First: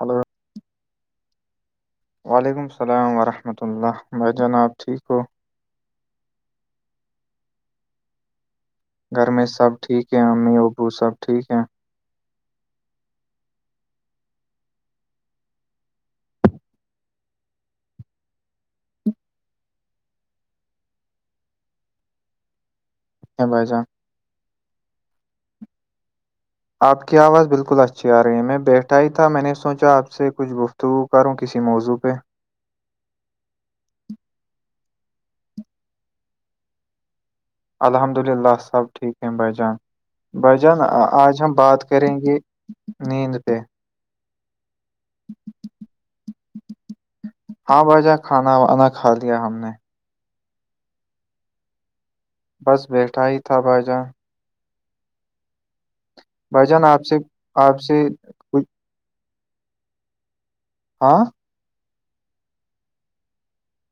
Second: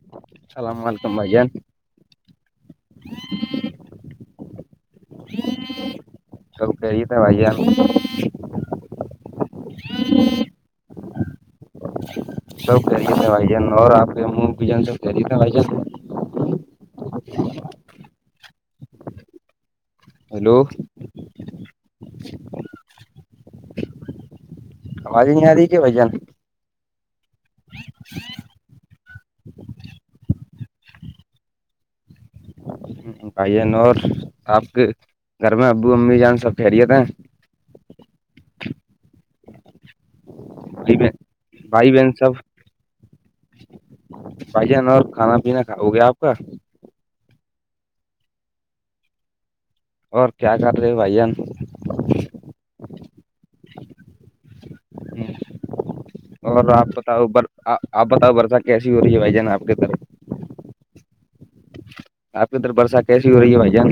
Hello اللام و علیکم بگ وعلیکم السلام ورحمۃ اللہ میں جناب ٹھیک ہوں تول کہی تھاے بھائیار گھر میں سب ٹھیک ہے امی ابو سب ٹھیک ہے سب خریتے ہیں بھائی جان اور آپ کے منہ بھی جان سب خہریتے ہیں بھائی جان ہیلو [unintelligible] [inaudible] ہ بسا [unintelligible] آواز نہیں آدی کہ بھ جان [unintelligible] آپ کی آواز بالکل اچھی آ رہی ہے میں بیٹھ [unintelligible] ٹائی تھا میں نے سوچا آپ سے کچھ گفتگو کروں کسی موضوع پہ [unintelligible] بائی ن اور آپ کے گھر میں ابو امی جان سب خریت ہیں الحمد للہ سب ٹھیک ہیں بائی جان [unintelligible] بھائیجان بھائی بہن آج ہم بات بھائی بہن کریں گے سب نیند پہ بھائی جان اور کھانا پینا کھا ہو گیا آپ کا ہاں بجا کھانا وانا کھا لیا ہم نے اور کیا کر رہے ہو بھائیان بس بیٹھا ہی تھا بھائی جان ہ اور بھائی جان آپ سے بتاؤ ب سے آپ بتاؤ برتا کچھ [unintelligible] کیسی ہو رہی ہے بھائی جان آ کے طرف [unintelligible] ہاں [unintelligible] آ کے ادھر برسات کیسی ہو رہی ہے بائی جان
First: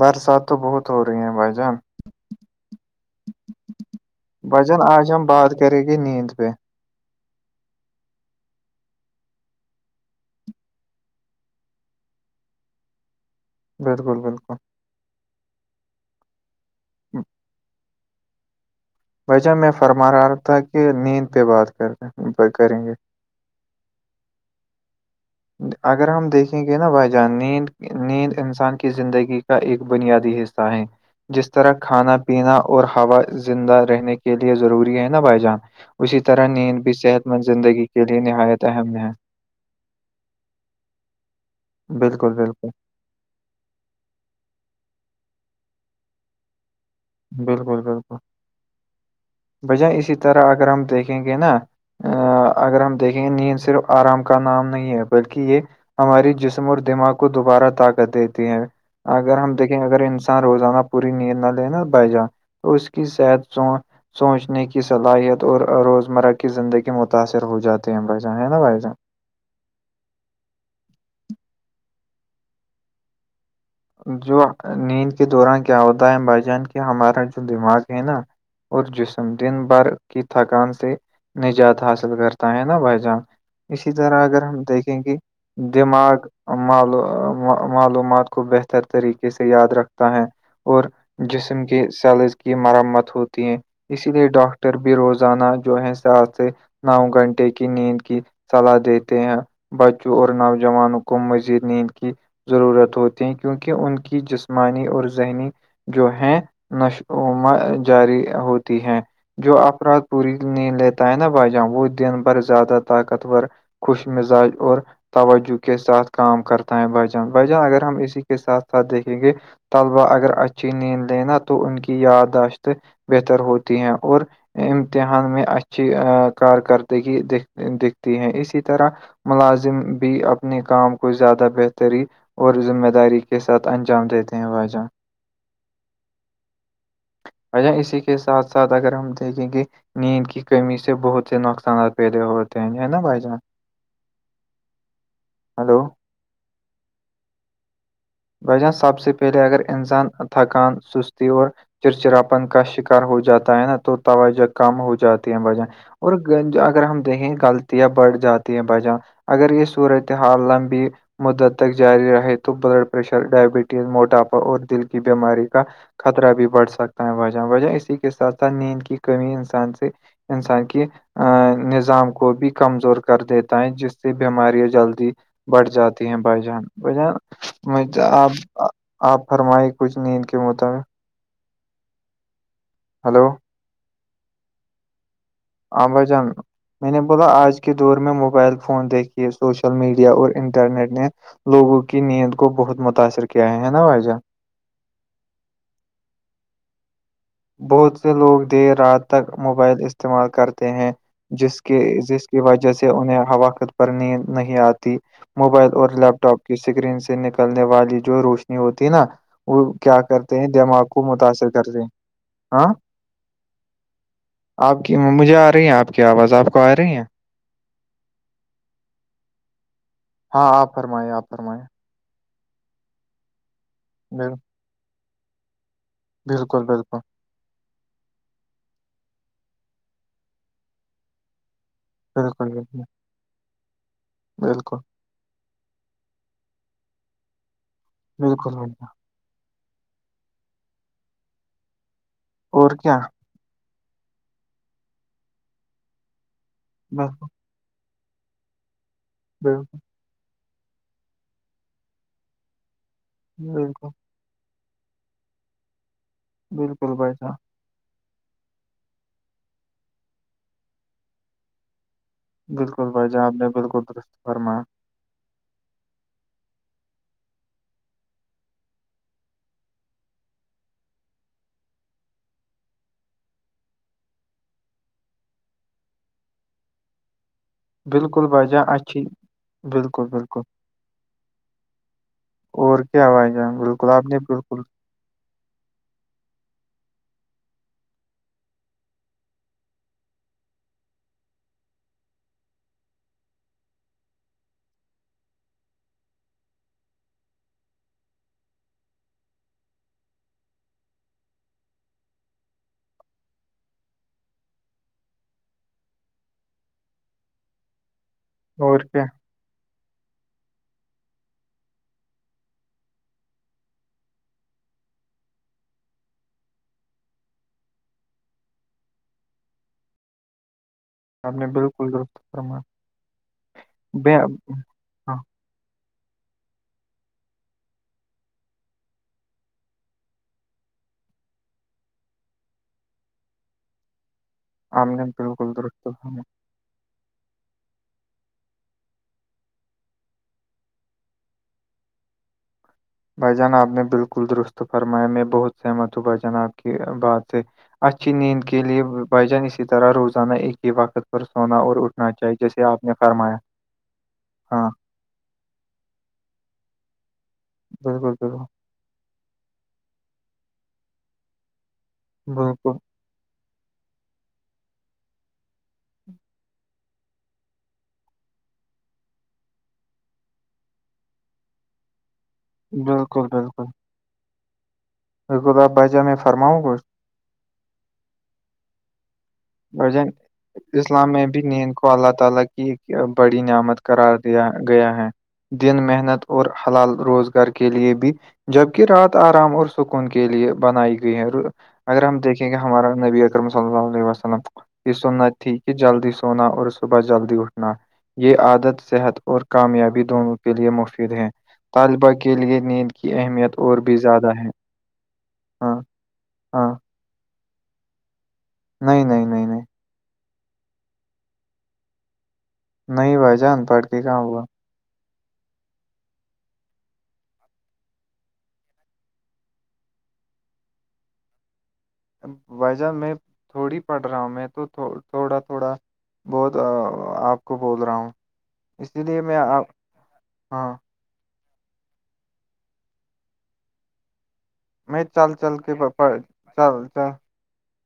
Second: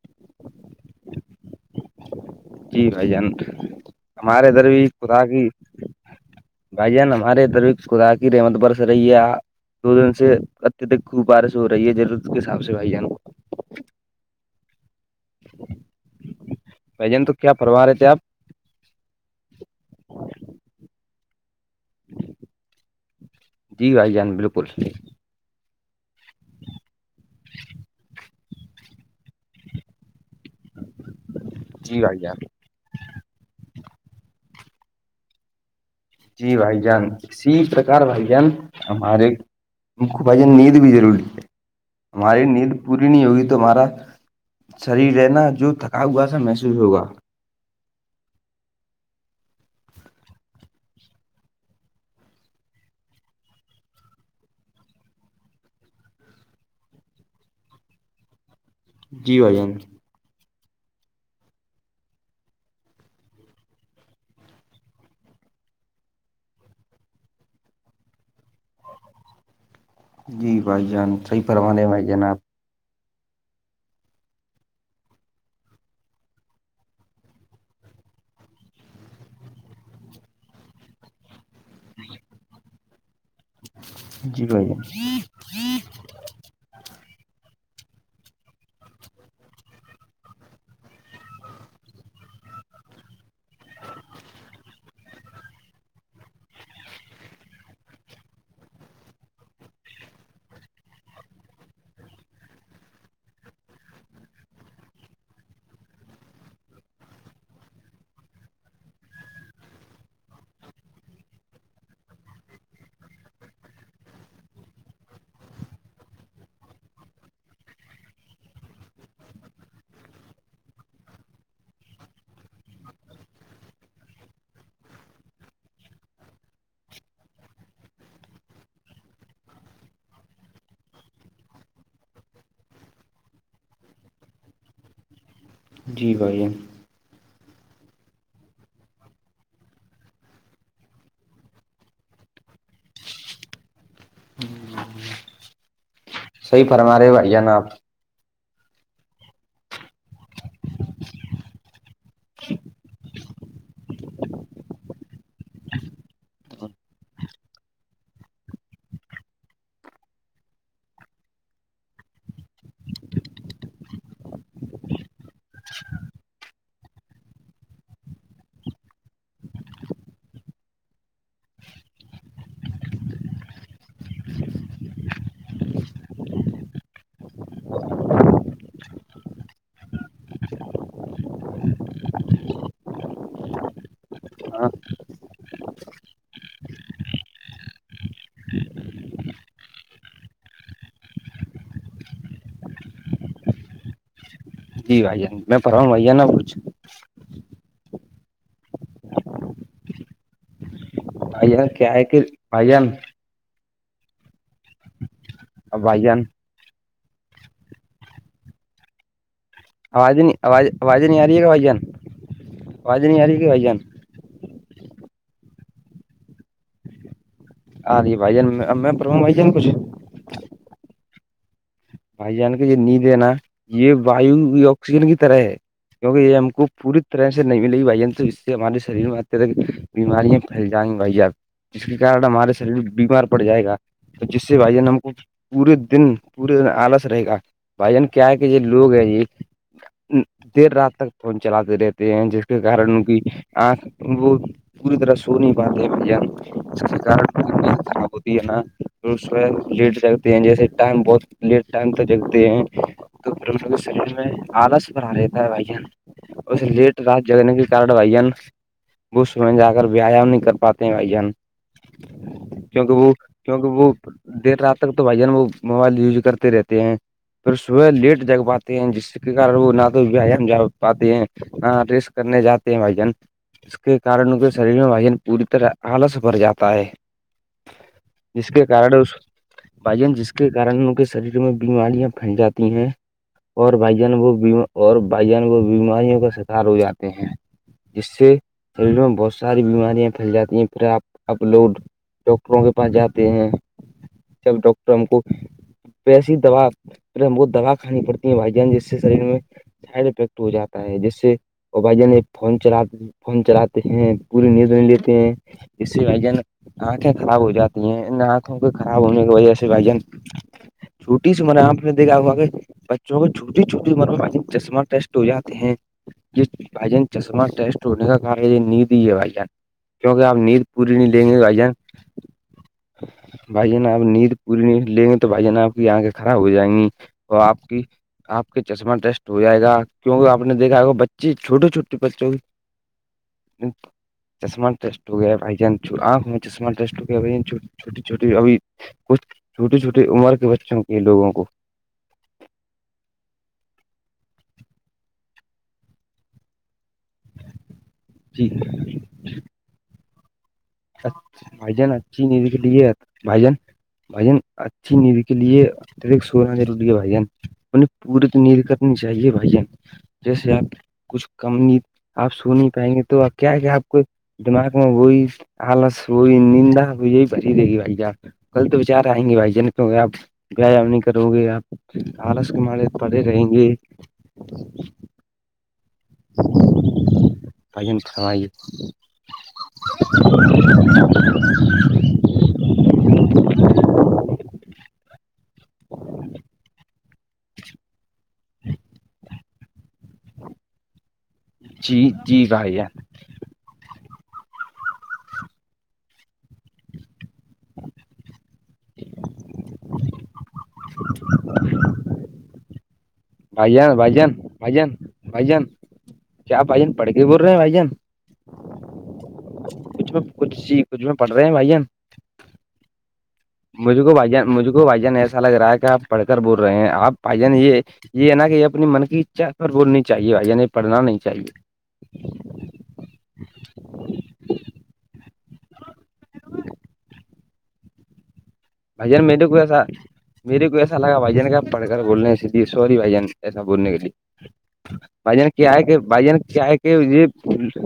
برسات تو بہت ہو رہی ہیں بھائی جان جی بھائی جان ہمارے بھائی ادھر جان بھی آج خدا ہم کی بات کریں گے نیند پہ بھائی جان ہمارے طرف خدا کی رحمت بر سے رہی ہے دو دن سے اتیہدک خوب بارش ہو رہی ہے جضرورت کے حساب سے بھائی جان کو [unintelligible] بالکل بالکل بھ جان تو کیا پروا رہے تھے آپ بھجہ میں فرما رہا تھا کہ نیند پہ بات کریں کریں گے جی بھائی جان بالکل اگر ہم دیکھیں گے نا بھائی جان نیند نیند انسان کی زندگی کا ایک بنیادی حصہ ہے جس طرح جی کھانا بھائی جان پینا اور ہوا زندہ رہنے کے لیے ضروری ہے نا بھائی جان اسی طرح جی بھائی نیند بھی جان صحت مند اسی زندگی کے لیے نہایت اہم ہے ہم کو بھائی نیند بھی ضرور بالکل، ہماری بالکل، نیند پوری نہیں ہوگی تو ہمارا شریر رہ نا جو تھکا ہوا سا محسوس ہوگا بالکل بالکل بھای جان اسی طرح اگر ہم دیکھیں گے نا ا اگر ہم دیکھیں گے نیند صرف آرام کا نام نہیں ہے بلکہ یہ ہماری جسم اور دماغ کو دوبارہ طاقت دیتی ہے اگر جی ہم بھائی جان دیکھیں اگر انسان روزانہ پوری نیند نہ لےینا بھائی جان تو اس کی صحت سو سوچنے کی صلاحیت اور روزمرہ کی زندگی متاثر ہو جاتے ہیں بھائی جان ہیں نا بائی جان جی بھائی جان صحیح پروانے بںھائی جان آپ جو نیند کے دوران کیا ہوتا ہے بھائی جان کہ ہمارا جو دماغ ہے نا اور جسم دن بھر کی تھکان سے نجات حاصل کرتا ہے نا بھائی جان اسی طرح اگر جی ہم بھائی جان دیکھیں گے دماغ معلومات کو بہتر ار طریقے سے یاد رکھتا ہے اور جسم کے سیلز کی مرمت ہوتی ہیں اسی لیے ڈاکٹر بھی روزانہ جو ہے ساتھ سے نو گھنٹے کی نیند کی صلاح دیتے ہیں بچوں اور نوجوانوں کو مزید نیند کی ضرورت ہوتی کیونکہ ان کی جسمانی اور ذہنی جو ہے نشما جاری ہوتی ہے جو افراد پوری نہیں لیتا ہے نا بھائی جان وہ دن بھر زیادہ طاقتور خوش مزاج اور توجہ کے ساتھ کام کرتا ہے بھای جان بھجن اگر ہم اسی کے ساتھ ساتھ دیکھیں گے طلبا اگر اچھی نیند لےینا تو ان کی یادداشت بہتر ہوتی ہیں اور امتحان میں اچھی کارکردگی د دکھتی ہے اسی طرح ملازم بھی اپنے کام کو زیادہ بہتری اور ذمہ داری کے ساتھ انجام دیتے ہیں بھائی جاں جی بھائی جان بھائی جان اسی کے ساتھ ساتھ اگر ہم دیکھیں گے نیند کی کمی سے بہت سے نقصانات پیدے ہوتے ہیں ہے نا بھائی جان ہلو صحی فرما رہے ہو بھائی جان آپ وان سب سے پہلے اگر انسان تھکان سستی اور چرچراپن کا شکار ہو جاتا ہے نا تو توجہ کم ہو جاتی ہے وجہ اور گج اگر ہم دیکھیں غلطیاں بڑھ جاتی ہیں بائی چانس اگر یہ صورتحال لمبی مدت تک جاری رہے تو بلڈ پشر ڈائبٹیز موٹاپا اور دل کی بیماری کا خطرہ بھی بڑھ سکتا ہے وجہ وجہ اسی کے ساتھ ساتھ نیند کی کمی انسان سے انسان کی ا نظام کو بھی کمزور کر دیتا ہے جس سے بیمارییا جلدی بٹھ جاتی ہیں بھائی جان بائی جان میںج آپ آپ فرمائی کچھ نیند کے مطابق ہلو ہاں آباز جاننا میں نے بولا آج کے دور میں موبائل فون دیکھیے سوشل میڈیا اور انٹرنیٹ نے لوگوں کی نیند کو بہت متاثر کیا ہے نا وھجہ جی بھیا میں پڑا ہوں بھیا نا کچھ بہت سے لوگ دیر رات تک موبائل استعمال کرتے ہیں بھائی جس جان کے کیا ہے کہ جس کی بھائی وجہ جان سے انہیں حواقت پر نیند نہیں آتی موبائل اب اور بھائی لیپ جان ٹاپ اسکرین سے نکلنے والی جو روشنی ہوتی نا وہ کیا آوازیں نہیں کرتے ہیں آواز دماغ کو آوازیں نہیں آ رہی ہے کہ متاثر بھائی جان کرتے ہیں ہاں آوازیں نہیں آ رہی ہے کہ بھائی جان آپ کی مجھے آ رہی ہیں آپ کی آواز آپ کو آ رہی ہیں ہ ری بھائی جان پر بھائی جان کچھ ہاں آپ فرمائییں آپ فرمائیں بھائی جان کے یہ نیند ہے نا یہ بل- ویو آکسیجن کی طرح ہے کیونکہ یہ ہم بالکل کو بالکل پوری طرح نہیں ملےی بھائی تو اس سے ہمارے شریر میں اتک بیماریاں پھیل جائیں گی بھائیب [unintelligible] جس کے کن بالکل ہمارے بالکل شریر بیمار پڑ جائے گا تو جس سے بھائی بالکل جان ہم کو پورے دن پورے دن آلس رہے گا بھائی جان کیا کہ بالکل یہ بھیا لوگ ہیں یہ دیر رات تک فون چلاتے رہتے ہیں جس کے اور کارن کیا ان کی آنکھ وہ پوری طرح سو نہیں پاتے بھ ج کےار بالکل خ یہاں توح بالکل لیٹ جگتے ہیں جیسے ٹائم بہت لیٹ ٹائم تو جگتے ہیں [unintelligible] تو س بالکل میں آلس پر آ رہتا ہے بھائی جان اور بالکل لیٹ بھائی رات جان جگنے کی ارڈ بھائی جان وہس میں جا کر ویایام نہیں کر پاتے ہیں بھائی جان بالکل کیونکہ بھائی وہ جان آپ نے کیونکہ بالکل وہ درست دیر فرمایا رات تک تو بھائی ج نے وہ موبائل یوز کرتے رہتے ہیں پھر صبح لیٹ جگ پاتے ہیں جس کے کار وہ نہ تو ویایام جا پاتے ہیں ہاں ریسک کرنے جاتے ہیں بھائی جان اس کے کن ان کے شریر میں وجن پوری طرح آلس بھر جاتا ہے بالکل جس بھائی کے جان کارن اچھی اس بالکل بائین جس بالکل کے کارن ان کے شریر میں بیماریاں پھیل جاتی اور ہیں کیا بھائی جان اور بالکل بھائی آپ جان نے وہ بیم بالکل [unintelligible] اور بھائی جان وہ بیماریوں کا شکار ہو جاتے ہیں [inaudible] جس سے شریر میں بہت ساری بیماریاں پھیل جاتی ہیں پھر آپ اپ لوڈ ڈاکٹروں کے پاس جاتے ہیں سب ڈاکٹر ہم کو پ ایسی دوا پ ہم وہت دوا کھانی پڑتی ہے بھائی جان جس سے شریر میں ہیڈ افیکٹ ہو جاتا ہے جس سے اب ج فون چلات فون چلاتے ہیں پوری نیوز لیتے ہیں ج سے بھائی جان آنکھیں خراب ہو جاتی ہیں ان آنکھوں کے اور کیا خراب ہونے کی وجہ سے بھائی جان چھوٹی س سے م نے آپ نے دیکھا ہوا کہ بچوں کو چھوٹی چھوٹی عمر میں چشمہ ٹیسٹ ہو جاتے ہیں ج بھائی جان چشمہ ٹیسٹ ہونے کا کہا ہے یہ نید ہی ہے بھائی جان کیکہ آپ نید پوری نہیں لیں آپ گے نے بھائی جان بالکل درست فرمایا بھائی جان آپ نیند بے- پوری نہیں لیں گے ہاں تو بھائی جان آپ کی آنکھیں خراب ہو جائیں گی تو آپ کی آپ کے چشمہ ٹیسٹ ہو جائے گا کیوں آ نے دیکھا ہے بچی چھوٹے چھوٹے بچوں کی چشم آپ توٹ نے ہو گیا بالکل بھائی جان درست آ فرمایا جمٹ چھوٹی چوٹی اب کچھ چھوٹی چوٹی عمر کے بچے چوں کے لوگوں کو بھائی جان آپ نے بالکل درست فرمایا میں بہت سہمت ہوں بھائی جان آپ بات ہے اچچ نیند جی کے لیے بجان اسی طرح روزانہ ا اچ بھائی جان اچھی ند کے آپ لیے نے فرمایا بھائی جان بھائی جان ہاں اچھی نیند کے لیے سولہ رڈیا بھائی انہیں بالکل پوریت بالکل نیند کا چاہیے بھائیین جیسے آپ کچھ کم گی آپ سو نہیں بالکل پائیں گے تو آپ [unintelligible] کیا کیا آپ کو دماغ میں وہی [unintelligible] ہالس وہی نندا یہی پری دے گی بھائی ج آپ کل تو بچار آئیں گے بھائی ج کیوں آپ [unintelligible] ویایام نہیں کرو گے آپ آالس کے مارے پڑے بالکل رہیں گے [unintelligible] کتا آ باےا میں فرماں گچھ [unintelligible] پجن تھاوائی کی [unintelligible] بڑی نعمت کرار دیا گیا ہے دن محنت اور حلال روزگار کے لیے بھی جبک رات آرام اور سکون کے لیے بنائی گئی ہے اگر جی ہم جی دیکھیں گے بھائی ہمارا جان نبی اکرم صلی اللہ علیہ وس یہ سننا تھی کہ جلدی سونا اور صبح جلدی اٹھنا یہ عادت صحت اور کامیابی دونوں کے لیے مفید ہے طالبہ کے لیے نیند کی اہمیت بھائی اور جان بھی بھ جان زیادہ ہے بھائی جان بھ جان ہاں کیا ہاں بھ جان پڑک بول رہے ہیں بھائی جان نہیں نہیں نہیں نہیں کچھ میں کچ سی کچھ پڑ رہے ہیں بھائیان نہیںئی بجان مجھے کو بھائی جان مجھے کو بھائی جان ایسا لگ رہا ہے کہ آپ پڑھ کر بول رہے ہیں آپ بھائی جان یہ یہ نا کہ اپنی من کی اچھا پر بولنی چاہے یعنی پڑھنا نہیں چاہیے وجہ میں تھوڑی پڑھ رہا ہوں میں تو تھوڑا تھوڑا بہت آپ کو بول رہا ہوں اسی بھ لیے جان میں میرے کو آپ ایسا میرے ہاں کو ایسا اھا لگا بھائی جان کیا پڑھ کر بولنے لیے سوری بھائی جن ایسا بولنے کے لیے میں چل بھائی جان چل کیا کے ہے پ- کہ پڑھ- بھائی جان کیا ہے چل کہ چل یہ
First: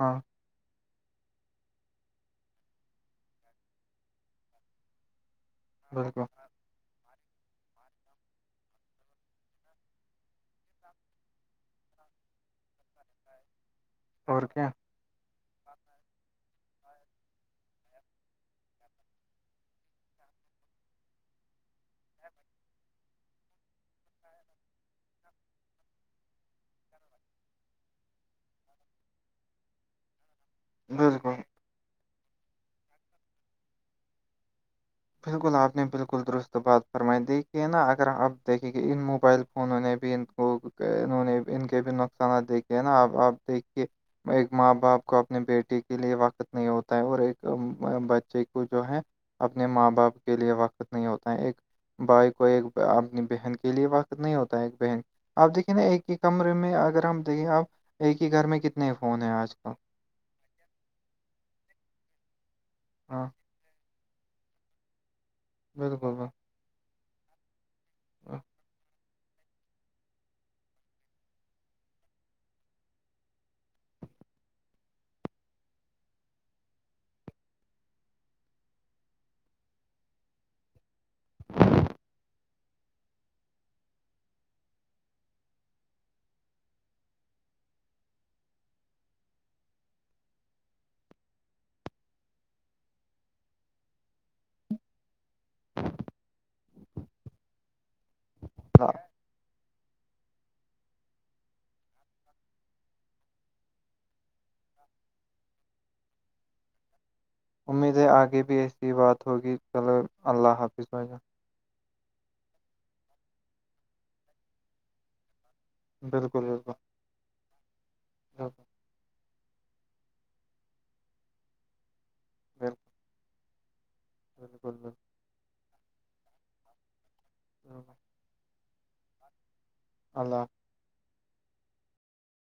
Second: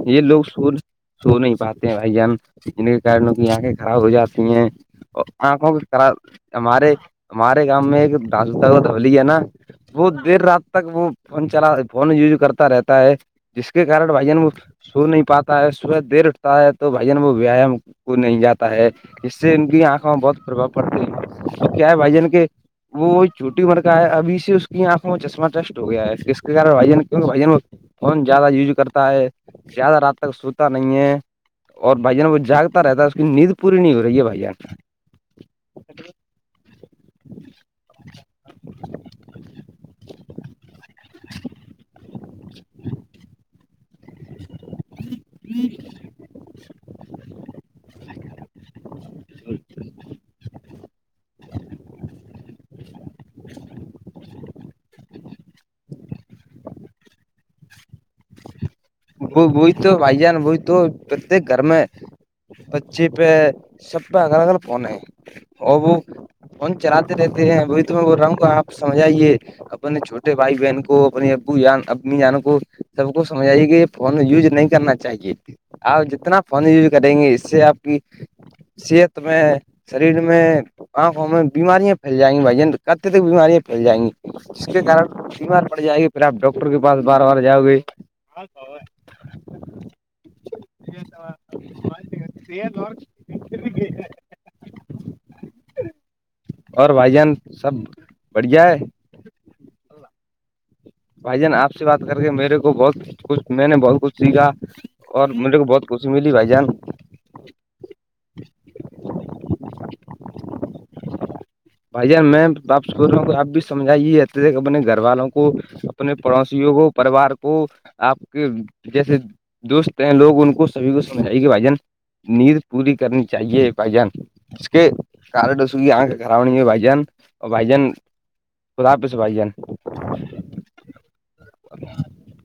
ہاں یہ لوگ س سو نہیں پاتے ہیں بھائی جان ان کے کارن کی آنکھیں خراب ہو جاتی ہیں آکھوں کرا بالکل ہمارے ہمارے گامؤ میں ایک د دولی ہے نا بہت دیر رات تک وہ فون چلا فون یوز کرتا رہتا ہے جس کے کار بھائی جان اور وہ کیا سو نہیں پاتا ہے سورج دیر اٹھتا ہے تو بھ جان وہ ویایام کو نہیں جاتا ہے اس سے ان کی آنکھوں میں بہت پربؤ پڑتی ہے تو کیا ہے بھائی جان کے وہ چوٹی مرکا ہے ابھی سے اس کی آنکھوں میں چشمہ شٹ ہو گیا ہے اسس کےارن فون زیادہ یوز کرتا ہے زیادہ ر سوتا نہیں ہے بالکل اور بھائی جان وہ جاگتا رہتا ہے اس کی نیند پوری نہیں ہو رہی ہے بھائی جان بالکل آپ نے بالکل درست بات فرمائی دی کہ نہا اگر آپ دیکھیں کہ ان موبائل فونوں نے بھی ان وہ انہوں نے ان کے بھی نقصانات دیکھے ہیں نا اب آپ دیکھیے ایک ماں باپ کو اپنے بیٹی کے لیے وقت نہیں ہوتا ہے اور ایک بچے کو جو ہے اپنے ماں باپ کے لیے وقت نہیں ہوتا ہے ایک بھائی کو ایک اپنی بہن کے لیے وقت نہیں ہوتا ایک بہن آپ دیکھیے نا ایک ہی کمرے میں اگر ہم دیکے آپ ایک ہی گھر میں کتنے فون ہیں وہ آج کل وہی تو بھائی جان وہی تو پرت گھر میں بچے ہاں، پہ سب پہ الگگ الگل فون ہے اور وہ بالکل، بالکل۔ فون چلاتے رہتے ہیں وہ وہ رنگ آپ سمجھائیے اپنے چھوٹے بھائی بہن کو اپنے ابو امی جانوں کو سب کو سمجھ آئیے کہ فون یوز نہیں کرنا چاہیے آپ جتنا فون یوز کریں گے اس سے آپ کی صحت میں شریر میں آنکھوں میں بیماریاں پھیل جائیں گی بھائی ج کتے تک بیماریاں پھیل جائیں گی اس کے کن بیمار پڑ جائے گی پھر آپ ڈاکٹر کے پاس بار بار جاؤ گے ہاں تو س اور بھائی جان سب بڑھیا ہے بھائی جان آپ سے بات کر کے میرے کو بہت کچھ میں نے بہت کچھ س گا اور مجیرے کو بہت خوشی ملی بھائی جان امید ہے آگے بھی ایسی بات ہوگی چلو اللہ حافظ بجا بھائی میں آپ بول رہ ہوں آپ بھی سمجھائیے رہتے تھے اپنے گھر والوں کو کو اپنے بالکل بالکل پڑوسیوں کو پوار کو آپ کے بالکل جیسے دوست ہیں لوگ ان کو سبھی کو سمجھے کہ بھائی جان نیند پوری کرنی چاہیے پہ جان اس بالکل بالکل کے کارڈ اس کی آنکھ سراؤنڈنگ میں بھائی جان اور بھائی جان بالکل، خدا پ سے بھائی جان اللہ